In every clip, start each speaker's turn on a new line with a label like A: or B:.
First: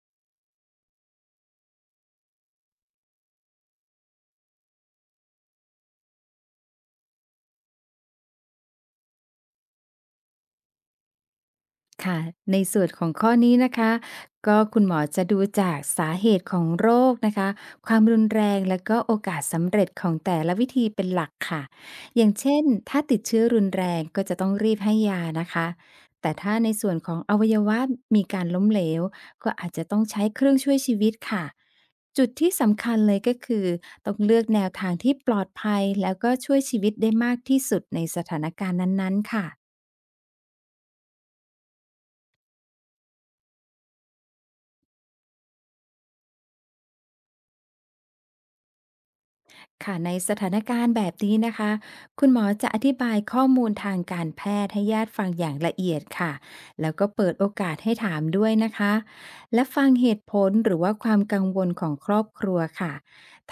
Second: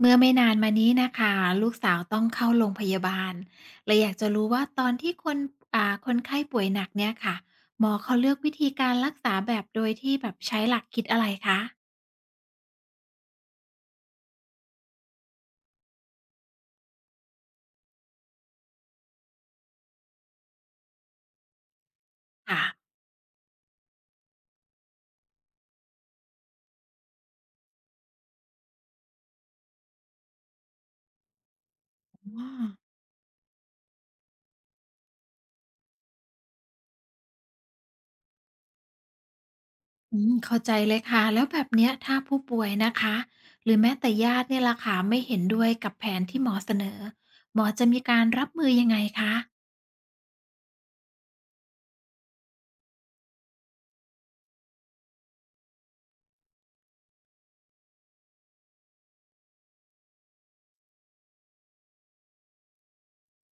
A: เมื่อไม่นานมานี้นะคะลูกสาวต้องเข้าโรงพยาบาลเลยอยากจะรู้ว่าตอนที่คนคนไข้ป่วยหนักเนี่ยค่ะหมอเขาเลือกวิธีการรักษาแบบโดยที่แบบใช้หลักคิดอะไรคะ
B: ค่ะในส่วนของข้อนี้นะคะก็คุณหมอจะดูจากสาเหตุของโรคนะคะความรุนแรงและก็โอกาสสำเร็จของแต่ละวิธีเป็นหลักค่ะอย่างเช่
A: ค่ะ
B: นถ้าติดเชื้อรุนแรงก็จะต้องรีบให้ยานะคะแต่ถ้าในส่วนของอวัยวะมีการล้มเหลวก็อาจจะต้องใช้เครื่องช่วยชีวิตค่ะจุด
A: อ๋อ
B: ที่สำคัญเลยก็คือต้องเลือกแนวทางที่ปลอดภัยแล้วก็ช่วยชีวิตได้มากที่สุดในสถานการณ์นั้นๆค่ะ
A: อืมเข้าใจเลยค่ะแล้วแบบเนี้ยถ้าผู้ป่วยนะคะหรือแม้แต่ญาติเนี่ยล่ะค่ะไม่เห็นด้วยกับแผนที่หมอเสนอหมอจะมีการรับมือยังไงคะ
B: ค่ะในสถานการณ์แบบนี้นะคะคุณหมอจะอธิบายข้อมูลทางการแพทย์ให้ญาติฟังอย่างละเอียดค่ะแล้วก็เปิดโอกาสให้ถามด้วยนะคะและฟังเหตุผลหรือว่าความกังวลของครอบครัวค่ะ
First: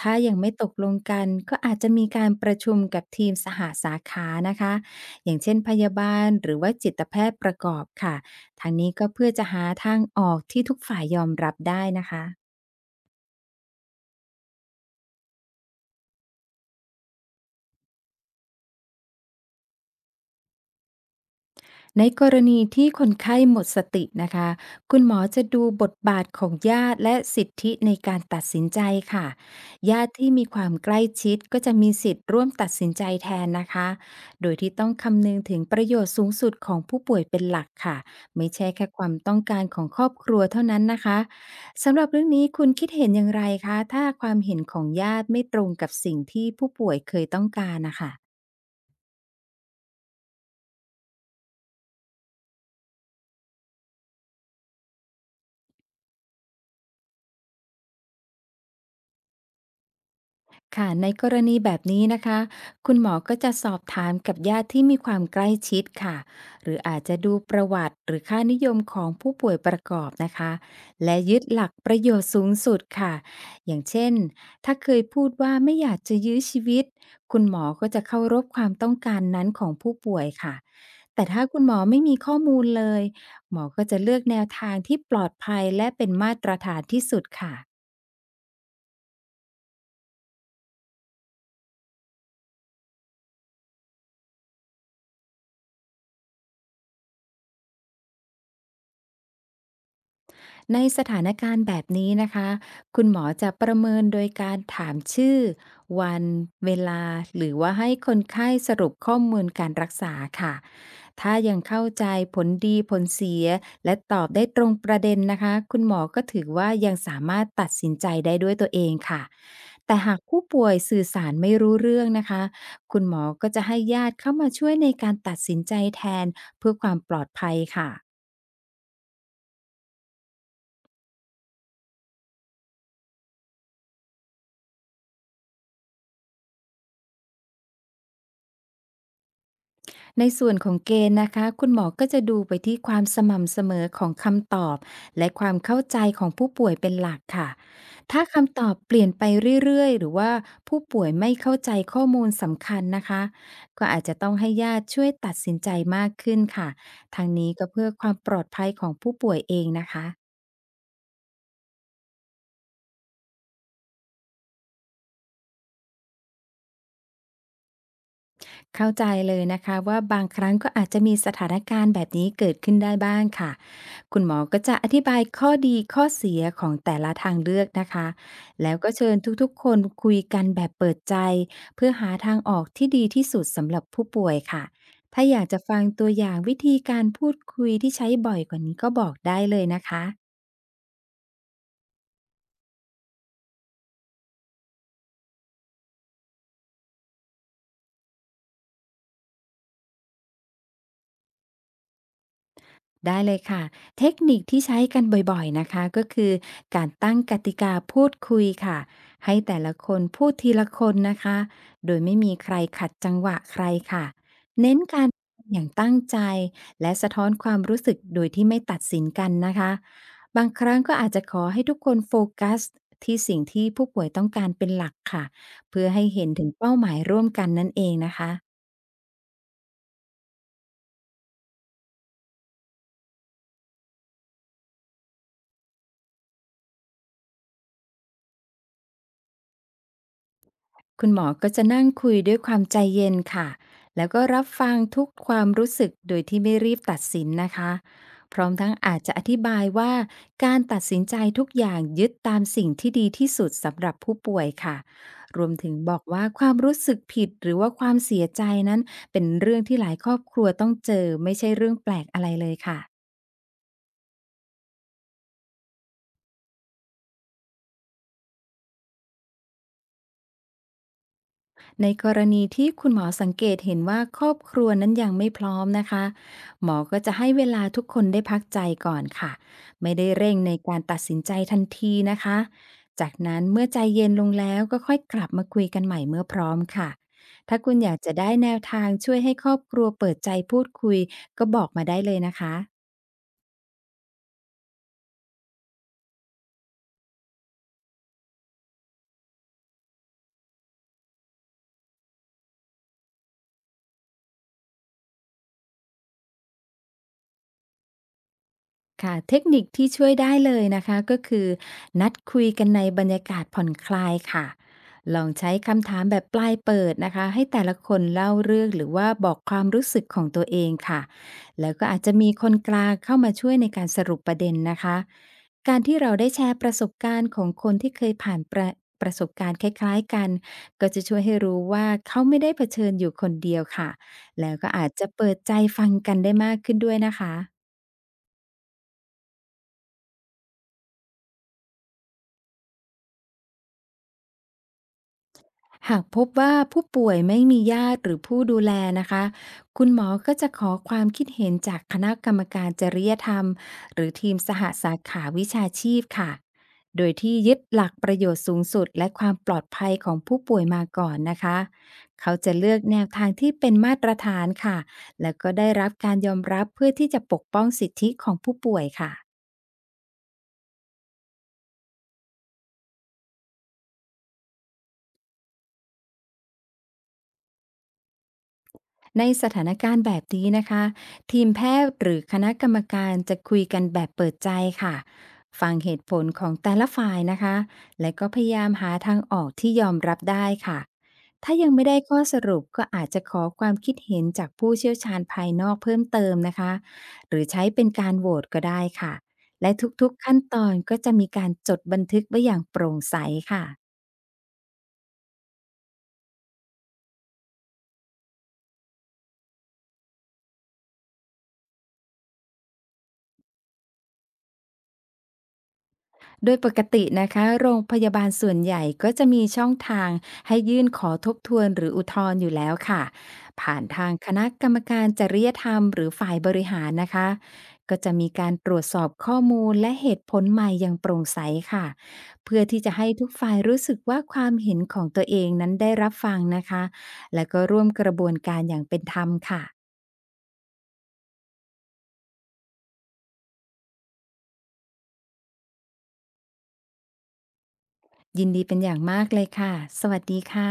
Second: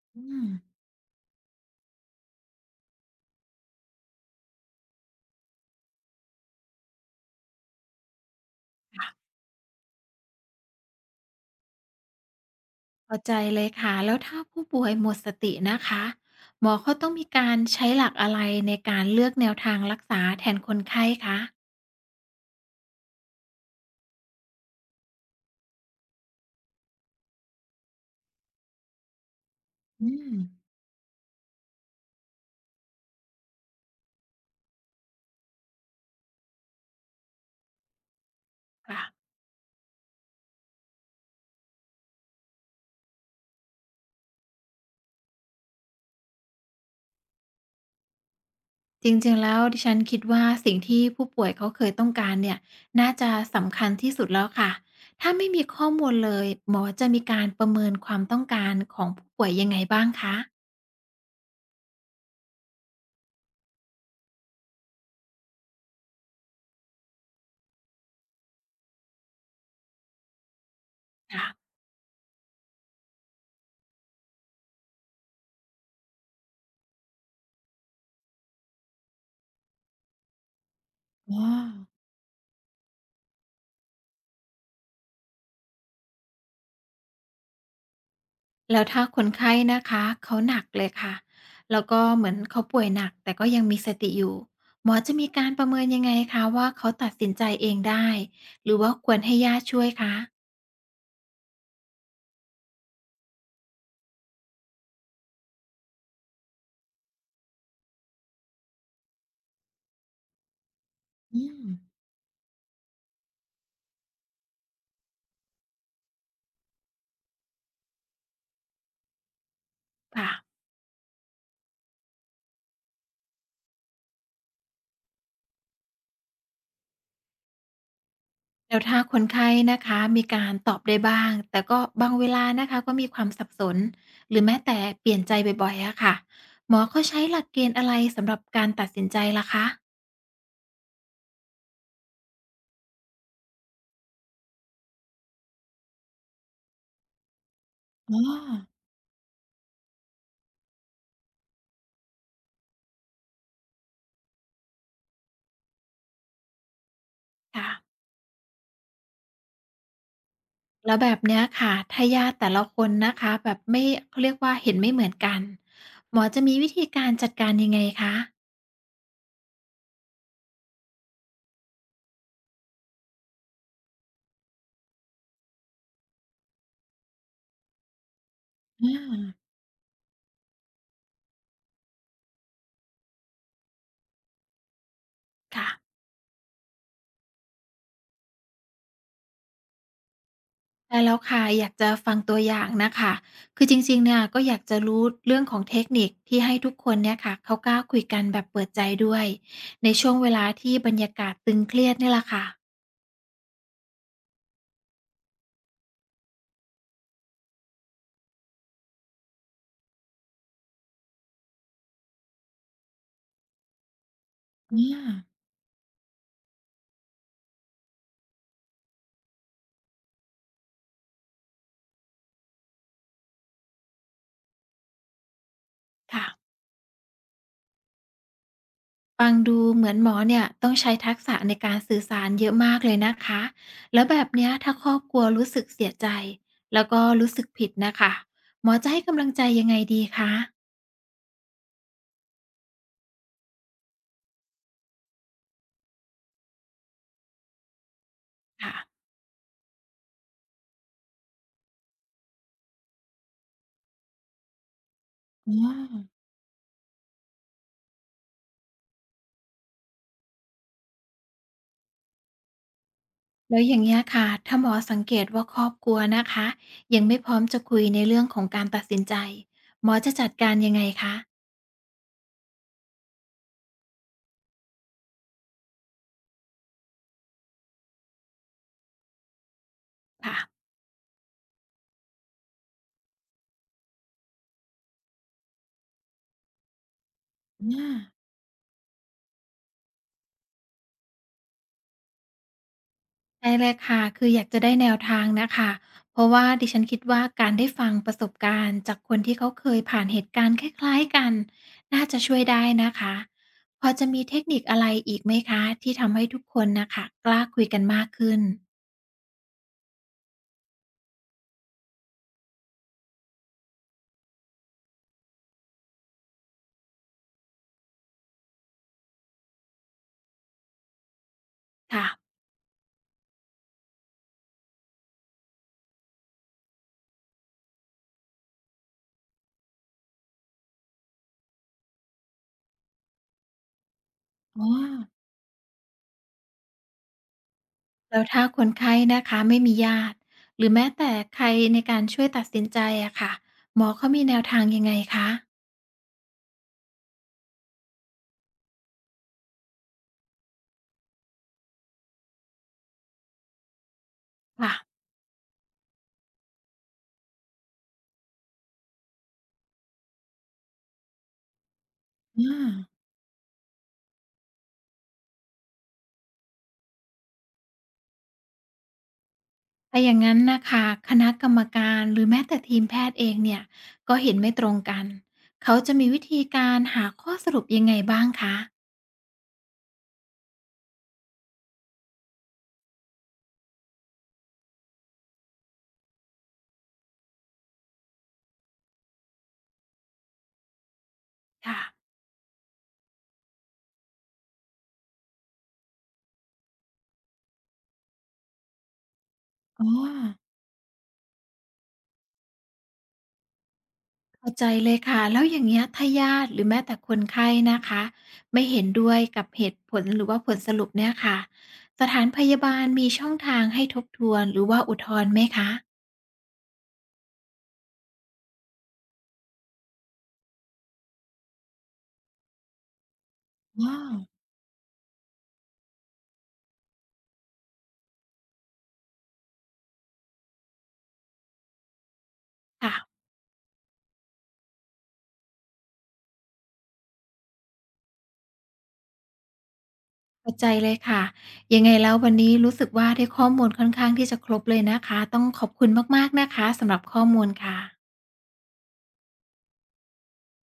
B: ถ้า
A: อื
B: ยัง
A: ม
B: ไม่ตกลงกันก็อาจจะมีการประชุมกับทีมสหาสาขานะคะอย่างเช่นพยาบาลหรือว่าจิตแพทย์ประกอบค่ะทางนี้ก็เพื่อจะหาทางออกที่ทุกฝ่ายยอมรับได้นะคะ
A: เข้าใจเลยค่ะแล้วถ้าผู้ป่วยหมดสตินะคะหมอเขาต้องมีการใช้หลักอะไรในการเลือกแนวทางรักษาแทนคนไข้คะ
B: ในกรณีที่คนไข้หมดสตินะคะคุณหมอจะดูบทบาทของญาติและสิทธิในการตัดสินใจค่ะญา
A: อื
B: ติที่
A: ม
B: มีความใกล้ชิดก็จะมีสิทธิ์ร่วมตัดสินใจแทนนะคะโดยที่ต้องคำนึงถึงประโยชน์สูงสุดของผู้ป่วยเป็นหลักค่ะไม่ใช่แค่ค
A: ค่ะ
B: วามต้องการของครอบครัวเท่านั้นนะคะสำหรับเรื่องนี้คุณคิดเห็นอย่างไรคะถ้าความเห็นของญาติไม่ตรงกับสิ่งที่ผู้ป่วยเคยต้องการนะคะ
A: จริงๆแล้วดิฉันคิดว่าสิ่งที่ผู้ป่วยเขาเคยต้องการเนี่ยน่าจะสำคัญที่สุดแล้วค่ะถ้าไม่มีข้อมูลเลยหมอจะมีการประเมินความต้องการของผู้ป่วยยังไงบ้างคะ
B: ค่ะในกรณีแบบนี้นะคะคุณหมอก็จะสอบถามกับญาติที่มีความใกล้ชิดค่ะหรืออาจจะดูประวัติหรือค่านิยมของผู้ป่วยประกอบนะคะและยึด
A: ค่ะ
B: หลักประโยชน์สูงสุดค่ะอย่างเช่นถ้าเคยพูดว่าไม่อยากจะยื้อชีวิตคุณหมอก็จะเคารพความต้องการนั้นของผู้ป่วยค่ะแต่
A: อ๋อ
B: ถ้าคุณหมอไม่มีข้อมูลเลย หมอก็จะเลือกแนวทางที่ปลอดภัยและเป็นมาตรฐานที่สุดค่ะ
A: แล้วถ้าคนไข้นะคะเขาหนักเลยค่ะแล้วก็เหมือนเขาป่วยหนักแต่ก็ยังมีสติอยู่หมอจะมีการประเมินยังไงคะว่าเขาตัดสินใจเองได้หรือว่าควรให้ญาติช่วยคะ
B: ในสถานการณ์แบบนี้นะคะคุณหมอจะประเมินโดยการถามชื่อวันเวลาหรือว่าให้คนไข้สรุปข้อมูลการรักษาค่ะถ้า
A: อื
B: ยัง
A: ม
B: เข้าใจผลดีผลเสียและตอบได้ตรงประเด็นนะคะคุณหมอก็ถือว่ายังสามารถตัดสินใจได้ด้วยตัวเองค่ะแต่หาก
A: ค่ะ
B: ผู้ป่วยสื่อสารไม่รู้เรื่องนะคะคุณหมอก็จะให้ญาติเข้ามาช่วยในการตัดสินใจแทนเพื่อความปลอดภัยค่ะ
A: แล้วถ้าคนไข้นะคะมีการตอบได้บ้างแต่ก็บางเวลานะคะก็มีความสับสนหรือแม้แต่เปลี่ยนใจบ่อยๆอะค่ะหมอเขาใช้หลักเกณฑ์อะไรสำหรับการตัดสินใจล่ะคะ
B: ในส่วนของเกณฑ์นะคะคุณหมอก็จะดูไปที่ความสม่ำเสมอของคำตอบและความเข้าใจของผู้ป่วยเป็นหลักค่ะ
A: อ๋อ
B: ถ้าคำตอบเปลี่ยนไปเรื่อยๆหรือว่าผู้ป่วยไม่เข้าใจข้อมูลสำคัญนะคะก็อาจจะต้องให้ญาติช่วยตัดสินใจมากขึ้นค่ะทางนี้ก็
A: ค่ะ
B: เพื่อความปลอดภัยของผู้ป่วยเองนะคะ
A: แล้วแบบเนี้ยค่ะถ้าญาติแต่ละคนนะคะแบบไม่เขาเรียกว่าเห็นไม่เหมือนกันหมอจะมีวิธีการจัดการยังไงคะ
B: เข้าใจเลยนะคะว่าบางครั้งก็อาจจะมีสถานการณ์แบบนี้เกิดขึ้นได้บ้างค่ะ คุณหมอก็จะอธิบายข้อดีข้อเสียของแต่ละทางเลือกนะคะ แล้ว
A: อ
B: ก็เชิญทุ
A: า
B: กๆคนคุยกันแบบเปิดใจเพื่อหาทางออกที่ดีที่สุดสำหรับผู้ป่วยค่ะ ถ้าอยากจะ
A: ค่ะ
B: ฟังตัวอย่างวิธีการพูดคุยที่ใช้บ่อยกว่านี้ก็บอกได้เลยนะคะ
A: ใช่แล้วค่ะอยากจะฟังตัวอย่างน่ะค่ะคือจริงๆเนี่ยก็อยากจะรู้เรื่องของเทคนิคที่ให้ทุกคนเนี่ยค่ะเขากล้าคุยกันแบบเปิดใจด้วยในช่วงเวลาที่บรรยากาศตึงเครียดเนี่ยล่ะค่ะ
B: ได้เลยค่ะเทคนิคที่ใช้กันบ่อยๆนะคะก็คือการตั้งกติกาพูดคุยค่ะให้แต่ละคนพูดทีละคนนะคะโดยไม่มีใครขัดจังหวะใครค่ะเน้
A: อ
B: นการ
A: า
B: อย่างตั้งใจและสะท้อนความรู้สึกโดยที่ไม่ตัดสินกันนะคะบางครั้งก็อาจจะขอให้ทุกคนโฟกัสที่สิ่งที่ผู้ป่วยต้องการเป็นหลักค่ะเพื่อให้
A: ค่ะ
B: เห็นถึงเป้าหมายร่วมกันนั่นเองนะคะ
A: ฟังดูเหมือนหมอเนี่ยต้องใช้ทักษะในการสื่อสารเยอะมากเลยนะคะแล้วแบบเนี้ยถ้าครอบครัวรู้สึกเสียใจแล้วก็รู้สึกผิดนะคะหมอจะให้กำลังใจยังไงดีคะ
B: คุณหมอก็จะนั่งคุยด้วยความใจเย็นค่ะแล้วก็รับฟังทุกความรู้สึกโดยที่ไม่รีบตัดสินนะคะพร้อมทั้
A: ค่ะ
B: งอาจจะอธิบายว่าการตัดสินใจทุกอย่างยึดตามสิ่งที่ดีที่สุดสำหรับผู้ป่วยค่ะ รว
A: อ๋
B: มถึ
A: อ
B: งบอกว่าความรู้สึกผิดหรือว่าความเสียใจนั้นเป็นเรื่องที่หลายครอบครัวต้องเจอไม่ใช่เรื่องแปลกอะไรเลยค่ะ
A: แล้วอย่างเงี้ยค่ะถ้าหมอสังเกตว่าครอบครัวนะคะยังไม่พร้อมจะคุยในเรื่องของการตัดสินใจหมอจะจัดการยังไงคะ
B: ในกรณีที่คุณหมอสังเกตเห็นว่าครอบครัวนั้นยังไม่พร้อมนะคะหมอก็จะให้เวลาทุกคนได้พักใจก่อนค่ะไม่ได้เร่
A: ค่ะ
B: งในการตัดสินใจทันทีนะคะจากนั้นเมื่อใจเย็นลงแล้วก็ค่อยกลับมาคุยกันใหม่เมื่อพร้อมค่ะถ้าคุณอยาก
A: อา
B: จะได้แนวทางช่วยให้ครอบครัวเปิดใจพูดคุยก็บอกมาได้เลยนะคะ
A: ได้เลยค่ะ คืออยากจะได้แนวทางนะคะ เพราะว่าดิฉันคิดว่าการได้ฟังประสบการณ์จากคนที่เขาเคยผ่านเหตุการณ์คล้ายๆกันน่าจะช่วยได้นะคะ พอจะมีเทคนิคอะไรอีกไหมคะที่ทำให้ทุกคนนะคะกล้าคุยกันมากขึ้น
B: ค่ะเทคนิคที่ช่วยได้เลยนะคะก็คือนัดคุยกันในบรรยากาศผ่อนคลายค่ะลองใช้คำถามแบบปลายเปิดนะคะให้แต่ละคนเล่าเรื่องหรือว่าบอกความรู้สึกของตัวเองค่ะแล้วก็อาจ
A: ค่ะ
B: จะมีคนกลางเข้ามาช่วยในการสรุปประเด็นนะคะการที่เราได้แชร์ประสบการณ์ของคนที่เคยผ่านประสบการณ์คล้ายๆกันก็จะช่วยให้รู้ว่าเขาไม่ได้เผชิญอยู่คนเดียวค่ะแล้ว
A: อ๋อ
B: ก็อาจจะเปิดใจฟังกันได้มากขึ้นด้วยนะคะ
A: แล้วถ้าคนไข้นะคะไม่มีญาติหรือแม้แต่ใครในการช่วยตัดสินใจอะค่ะหมอเขามีแนวทางยังไงคะ
B: หากพบว่าผู้ป่วยไม่มีญาติหรือผู้ดูแลนะคะ คุณหมอก็จะขอความคิดเห็นจากคณะกรรมการจริยธรรมหรือทีมสห
A: ค่ะ
B: สาขาวิชาชีพค่ะโดยที่ยึดหลักประโยชน์สูงสุดและความปลอดภัยของผู้ป่วยมาก่อนนะคะเขาจะ
A: อา
B: เลือกแนวทางที่เป็นมาตรฐานค่ะแล้วก็ได้รับการยอมรับเพื่อที่จะปกป้องสิทธิของผู้ป่วยค่ะ
A: ถ้าอย่างนั้นนะคะคณะกรรมการหรือแม้แต่ทีมแพทย์เองเนี่ยก็เห็นไม่ตรงกันเขาจะมีวิธีการหาข้อสรุปยังไงบ้างคะ
B: ในสถานการณ์แบบนี้นะคะทีมแพทย์หรือคณะกรรมการจะคุยกันแบบเปิดใจค่ะฟังเหตุผลของแต่ละฝ่ายนะคะและก็พยายามหาทางออกที่ยอมรับได้ค่ะถ้ายัง
A: ค่ะ
B: ไม่ได้ข้อสรุปก็อาจจะขอความคิดเห็นจากผู้เชี่ยวชาญภายนอกเพิ่มเติมนะคะหรือใช้เป็นการโหวตก็ได้ค่ะและ
A: อ๋อ
B: ทุกๆขั้นตอนก็จะมีการจดบันทึกไว้อย่างโปร่งใสค่ะ
A: เข้าใจเลยค่ะแล้วอย่างเงี้ยถ้าญาติหรือแม้แต่คนไข้นะคะไม่เห็นด้วยกับเหตุผลหรือว่าผลสรุปเนี่ยค่ะสถานพยาบาลมีช่องทางให้ทบทวนหรือว่าอุทธรณ์ไหมคะ
B: โดยปกตินะคะโรงพยาบาลส่วนใหญ่ก็จะมีช่องทางให้ยื่นขอทบทวนหรืออุทธรณ์อยู่แล้วค่ะผ่าน
A: อ๋อ
B: ทางคณะกรรมการจริยธรรมหรือฝ่ายบริหารนะคะก็จะมีการตรวจสอบข้อมูลและเหตุผลใหม่อย่างโปร่งใสค่ะเพื่อที่
A: ค่ะ
B: จะให้ทุกฝ่ายรู้สึกว่าความเห็นของตัวเองนั้นได้รับฟังนะคะและก็ร่วมกระบวนการอย่างเป็นธรรมค่ะ
A: เข้าใจเลยค่ะยังไงแล้ววันนี้รู้สึกว่าได้ข้อมูลค่อนข้างที่จะครบเลยนะคะต้องขอบคุณมากๆนะคะสำหรับข้อมูลค่ะ
B: ยินดีเป็นอย่างมากเลยค่ะสวัสดีค่ะ